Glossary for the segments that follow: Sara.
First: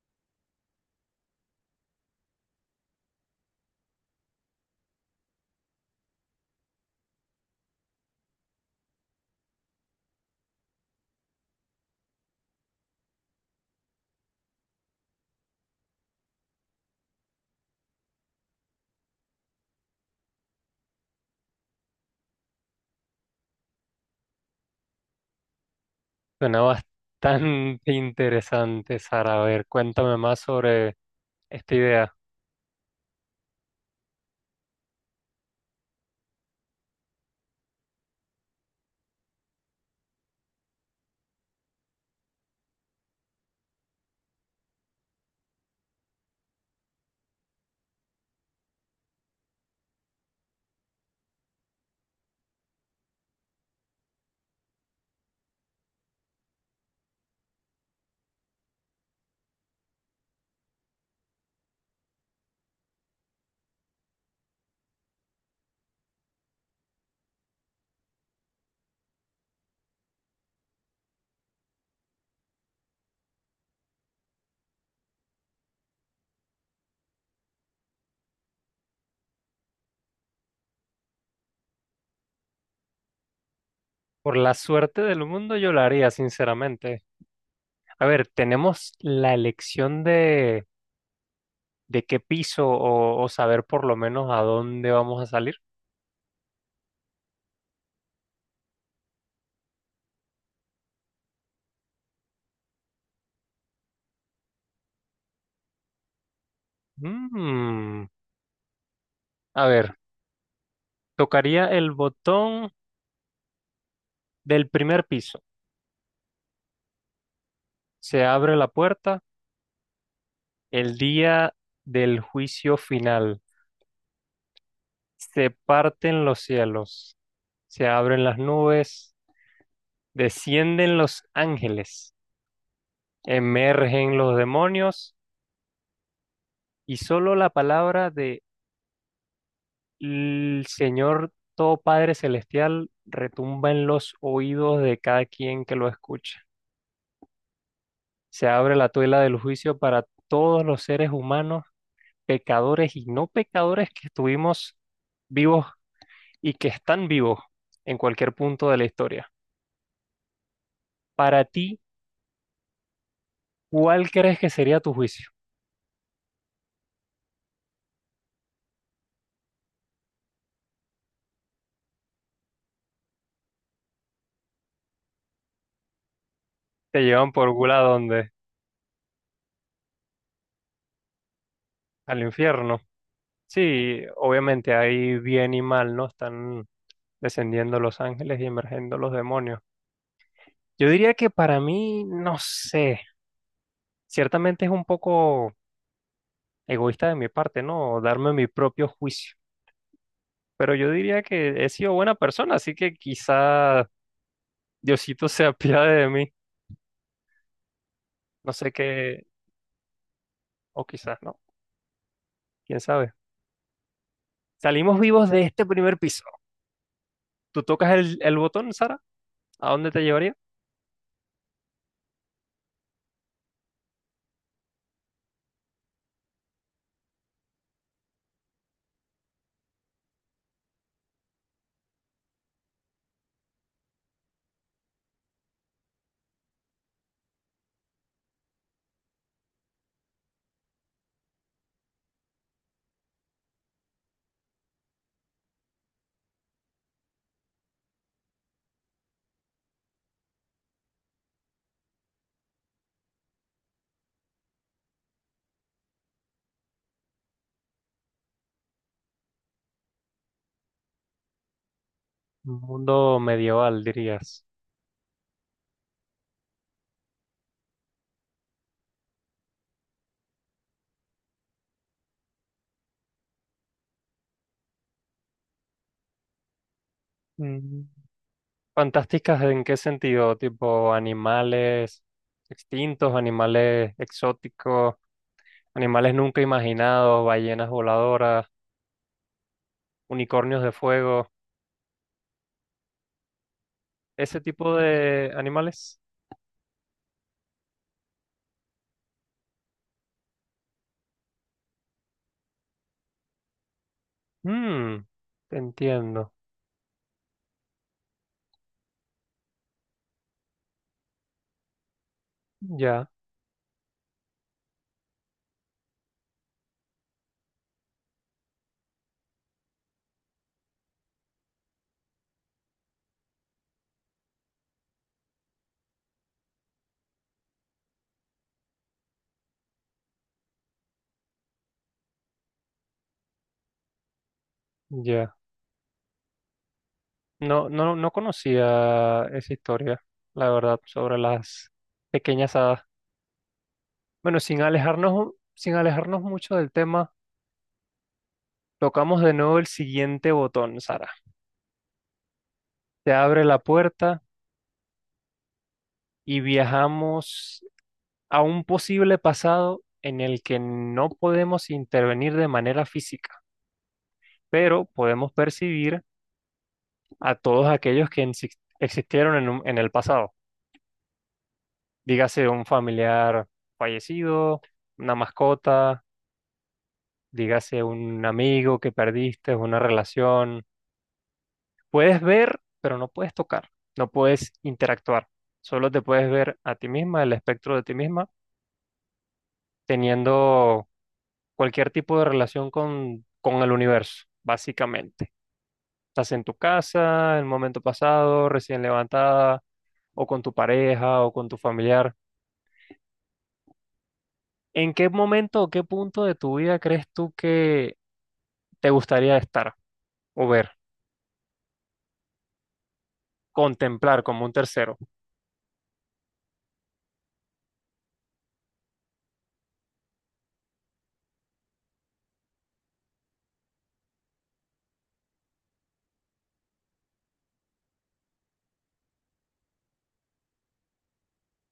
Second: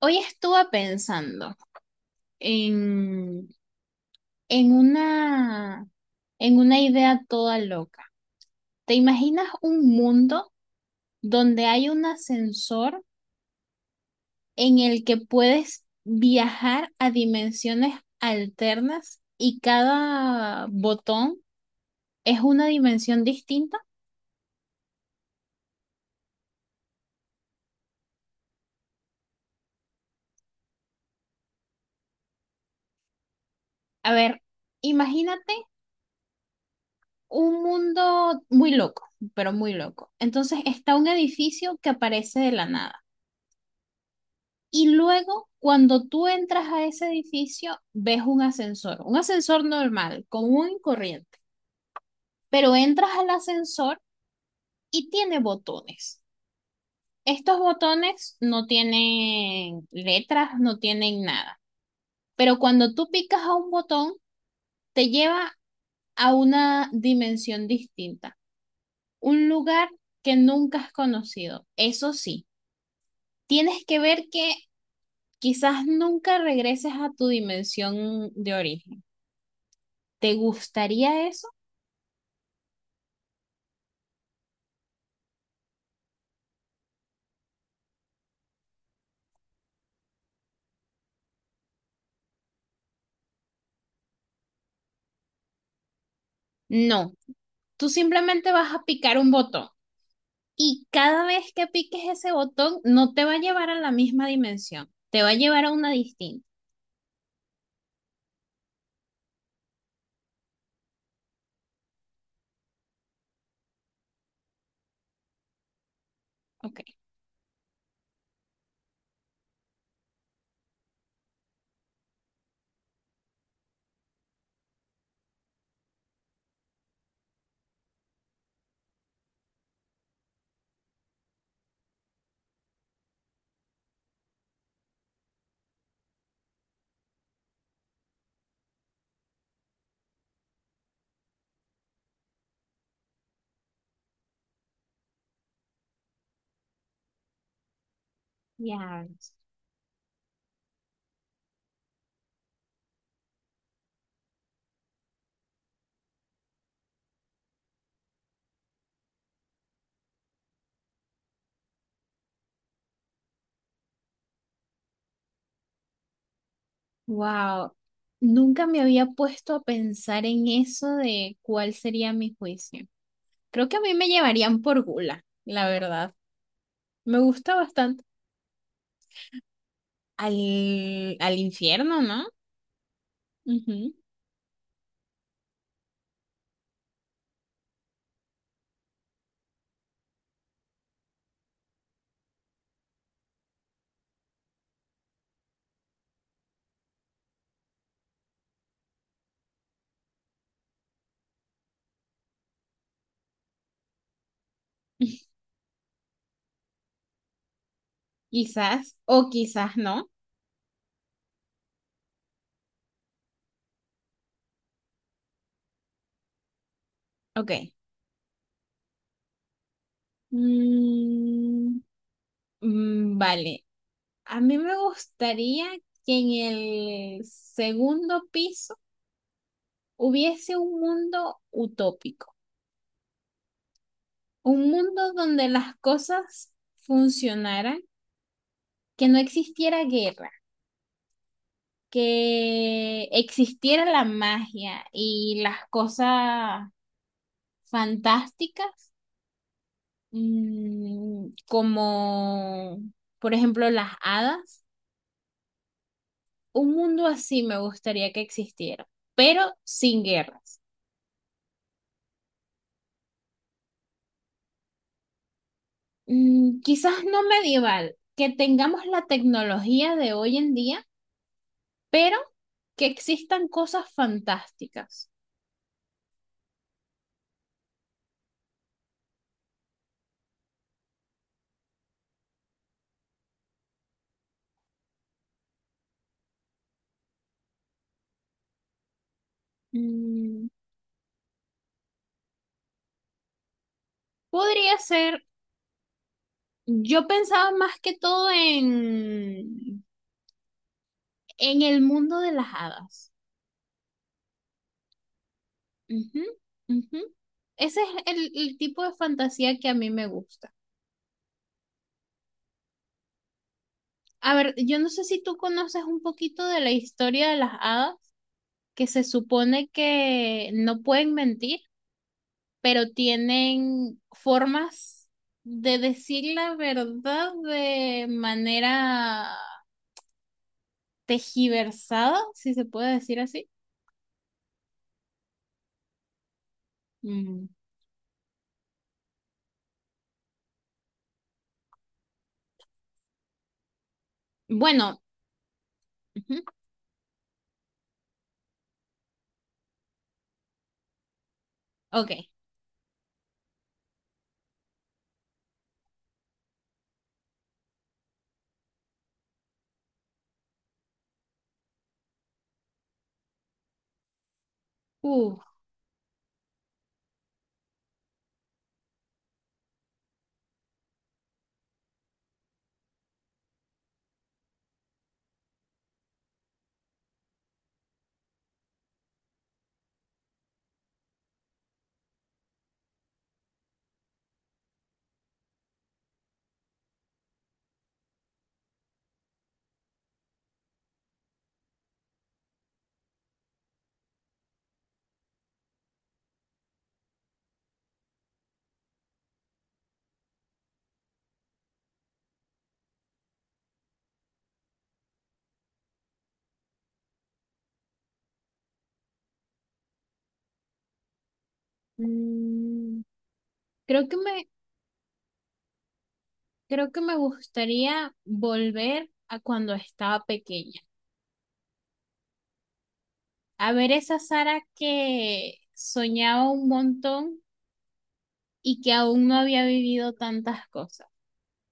Hoy estuve pensando en, en una, en una idea toda loca. ¿Te imaginas un mundo donde hay un ascensor en el que puedes viajar a dimensiones alternas y cada botón es una dimensión distinta? Suena bastante interesante, Sara. A ver, cuéntame más sobre esta idea. A ver, imagínate un mundo muy loco, pero muy loco. Entonces está un edificio que aparece de la nada. Y luego, cuando tú entras a ese edificio, ves un ascensor normal, común y corriente, pero entras al ascensor y tiene botones. Estos botones no tienen letras, no tienen nada, pero cuando tú picas a un botón, te lleva a una dimensión distinta, un lugar que nunca has conocido. Eso sí, tienes que ver que quizás nunca regreses a tu dimensión de origen. ¿Te gustaría eso? Por la suerte del mundo yo la haría, sinceramente. A ver, tenemos la elección de qué piso o saber por lo menos a dónde vamos a salir. No, tú simplemente vas a picar un botón y cada vez que piques ese botón no te va a llevar a la misma dimensión, te va a llevar a una distinta. Mm, A ver, tocaría el botón del primer piso. Ok, Se abre la puerta el día del juicio final. Se parten los cielos. Se abren las nubes. Descienden los ángeles, emergen los demonios y solo la palabra de el Señor Todo Padre Celestial retumba en los oídos de cada quien que lo escucha. Se abre la ya. tuela del juicio para todos los seres humanos, pecadores y no pecadores que estuvimos vivos y que están vivos en cualquier punto de la historia. Para ti, ¿cuál crees que sería tu juicio? Wow, nunca me había puesto a pensar en eso de cuál sería mi juicio. Creo que a mí me llevarían por gula, la verdad. ¿Te Me llevan por gusta gula a bastante. dónde? Al infierno, ¿Al ¿no? infierno? Ujú. Sí, obviamente hay bien y mal, ¿no? Están descendiendo los ángeles y emergiendo los demonios. Yo diría que para mí, no sé, ciertamente es un poco egoísta de mi parte, ¿no? Darme mi propio juicio. Pero yo diría que he sido buena persona, así que quizá Diosito se apiade de mí. No sé Quizás, o qué, quizás no. o quizás no, quién sabe. Salimos vivos de este primer piso. Ok. ¿Tú tocas el botón, Sara? ¿A dónde te llevaría? Mm, mm, vale, a mí me gustaría que en el segundo piso hubiese un mundo utópico, un mundo donde las cosas funcionaran, que no existiera guerra, que existiera la magia y las cosas fantásticas, como por ejemplo las hadas. Un mundo así me gustaría que existiera, pero sin guerras. Un mundo medieval, dirías. Mm, quizás no medieval, que tengamos la tecnología de hoy en día, pero que existan cosas fantásticas. Mm. ¿Fantásticas en qué sentido? Tipo animales extintos, animales exóticos, animales nunca imaginados, ballenas voladoras, Mm, unicornios de fuego, ese tipo podría ser, de animales. yo pensaba más que todo en el mundo de las hadas. Mm, te Ujú, entiendo. ujú. Ese es el tipo de fantasía que a mí me gusta. Ya, A ver, yo no sé si tú conoces un poquito de la historia de las hadas, que se supone que no pueden mentir pero tienen formas de decir la verdad de manera tejiversada, si se puede decir así. ya. Mm. No, no, no conocía esa historia, la verdad, sobre las pequeñas hadas. Bueno, sin Bueno, alejarnos, sin alejarnos ujú, mucho del tema, tocamos de nuevo el siguiente botón, Sara. ok. Te abre la puerta y viajamos a un posible pasado en el que no podemos intervenir de manera física, pero podemos Uf, percibir a todos aquellos que existieron en el pasado. Dígase un familiar fallecido, una mascota, dígase un amigo que perdiste, una relación. Puedes ver, pero no puedes tocar, no puedes interactuar. Solo te puedes ver a ti misma, el espectro de ti misma, teniendo cualquier tipo de relación con el universo, básicamente. Estás en tu casa, en el momento pasado, recién levantada, o con tu pareja, o con tu familiar. ¿En qué momento o qué punto de tu vida crees tú que te gustaría estar o ver, mm, creo que contemplar como me, un tercero? creo que me gustaría volver a cuando estaba pequeña, a ver esa Sara que soñaba un montón y que aún no había vivido tantas cosas.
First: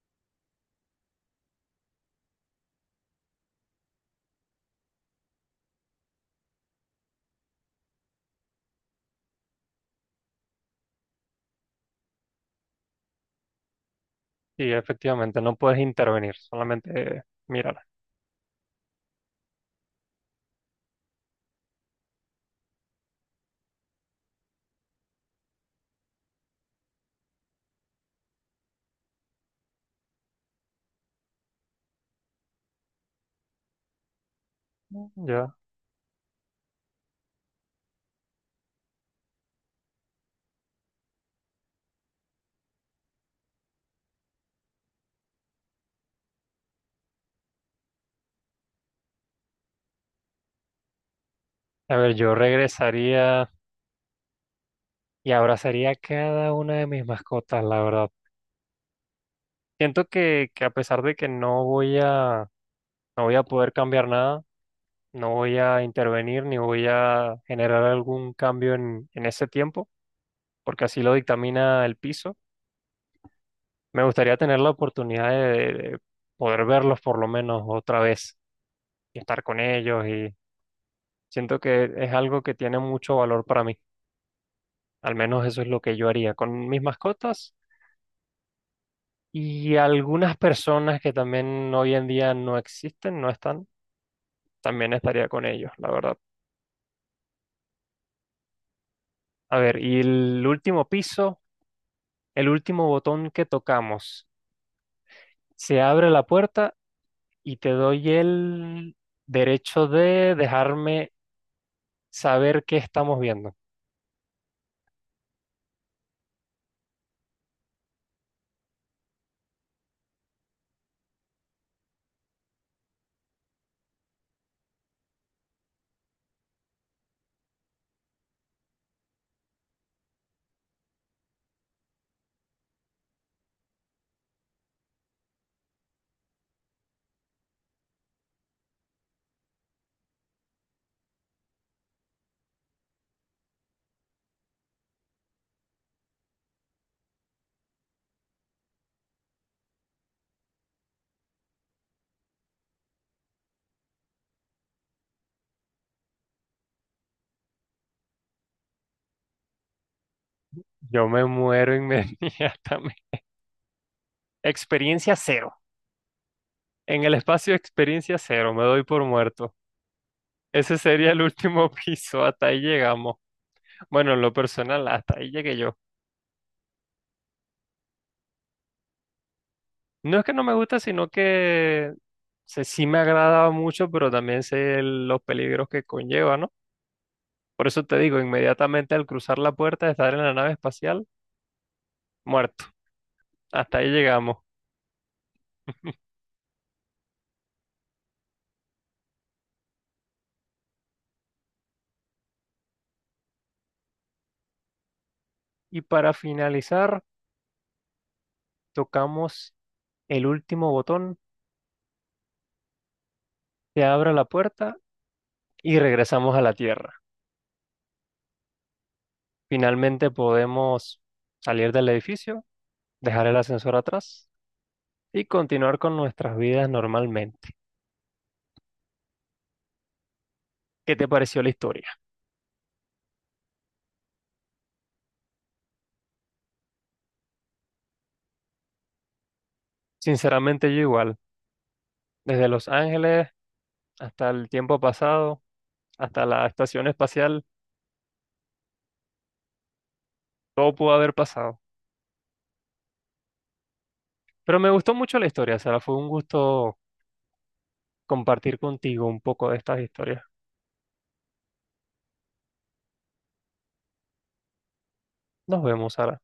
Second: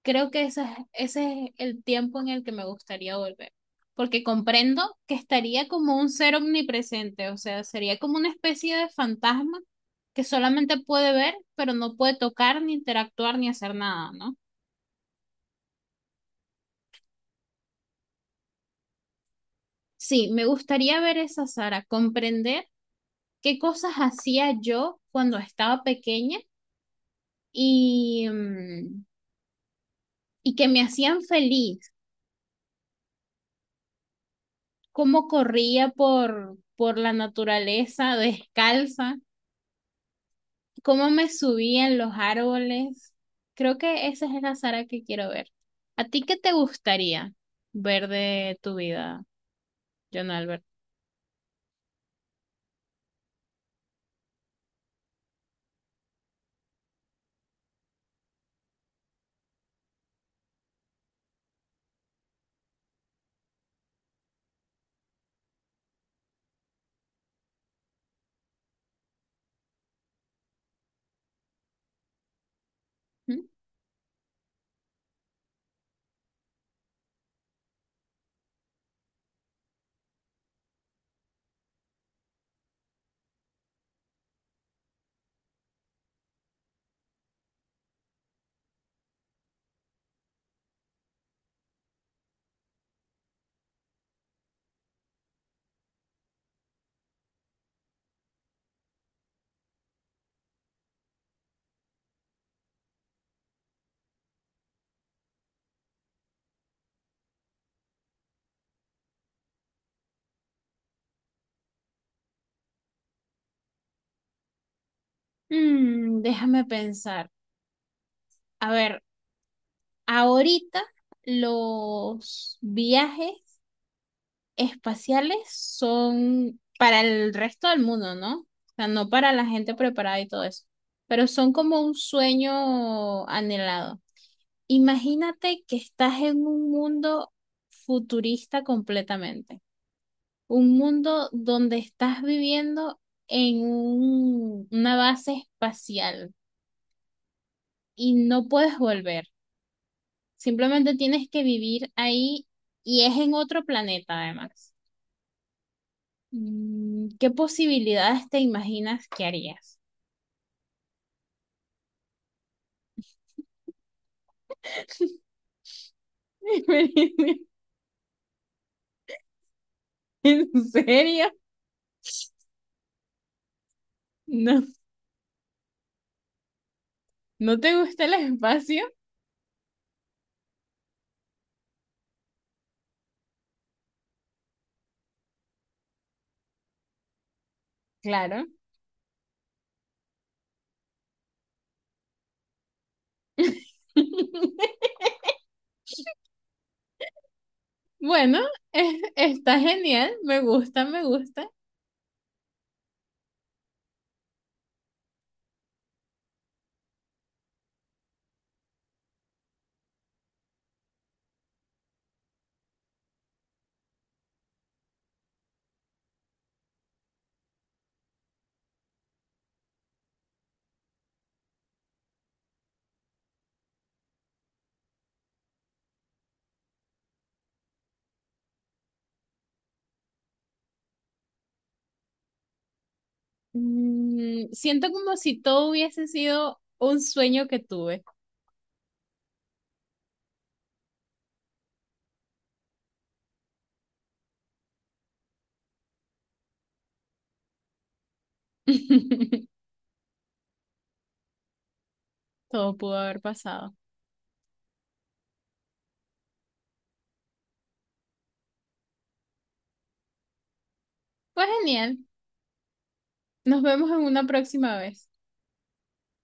Creo que ese es el tiempo en el que me gustaría volver, porque comprendo que estaría como un ser omnipresente, o sea, sería como una especie de fantasma que solamente puede ver, pero no puede tocar, ni interactuar, ni hacer nada, ¿no? Y efectivamente, no puedes intervenir, solamente mirar. Sí, me gustaría ver esa Sara, comprender qué cosas hacía yo cuando estaba pequeña y, y que me hacían feliz, cómo Yo, corría por la naturaleza descalza, cómo me subí en los árboles. Creo que esa es la Sara que quiero ver. ¿A ti qué te gustaría ver de tu vida, John Albert? a ver, yo regresaría y abrazaría a cada una de mis mascotas, la verdad. Siento que a pesar de que no voy a, no voy a poder cambiar nada, no voy a intervenir ni voy a generar algún cambio en ese tiempo, porque así lo dictamina el piso. ¿Mm? Me gustaría tener la oportunidad de, poder verlos por lo menos otra vez y estar con ellos, y siento que es algo que tiene mucho valor para mí. Al menos eso es lo que yo haría con mis mascotas y algunas personas que también hoy en día no existen, no están, también estaría con ellos, la verdad. A ver, y el último piso, el último botón que tocamos, se abre la puerta y te doy el derecho de dejarme saber qué estamos viendo. Mm, déjame pensar. A ver, ahorita los viajes espaciales son para el resto del mundo, ¿no? O sea, no para la gente preparada y todo eso, pero son como un sueño anhelado. Imagínate que estás en un mundo futurista completamente, un mundo donde estás viviendo en una base espacial y no puedes volver, simplemente tienes que vivir ahí y es en otro planeta además. Mm, ¿qué posibilidades te imaginas que harías? Yo me muero inmediatamente. Experiencia cero. En el espacio experiencia cero, me doy por muerto. ¿En Ese sería el serio? último piso, hasta ahí llegamos. Bueno, en lo ¿No, personal, hasta ahí llegué yo. no te gusta el espacio? No es que no me gusta, sino que sí me agradaba mucho, pero también sé los peligros que conlleva, ¿no? Por eso te digo, Claro. inmediatamente al cruzar la puerta de estar en la nave espacial, muerto. Hasta ahí llegamos. Bueno, eh, está genial, me gusta, me gusta. Y para finalizar, tocamos el último botón, se abre la puerta y regresamos a la Tierra. Finalmente podemos salir del edificio, dejar el ascensor atrás y continuar con nuestras vidas normalmente. ¿Qué te pareció la historia? Mm, siento como si todo hubiese sido un sueño que tuve. Sinceramente, yo igual, desde Los Ángeles hasta el tiempo pasado, hasta la estación espacial, todo pudo haber pasado. Todo pudo haber pasado. Pero me gustó mucho la historia, Sara. Fue un gusto compartir contigo un poco de estas historias. Pues genial, nos vemos en una próxima vez. Nos vemos, Sara.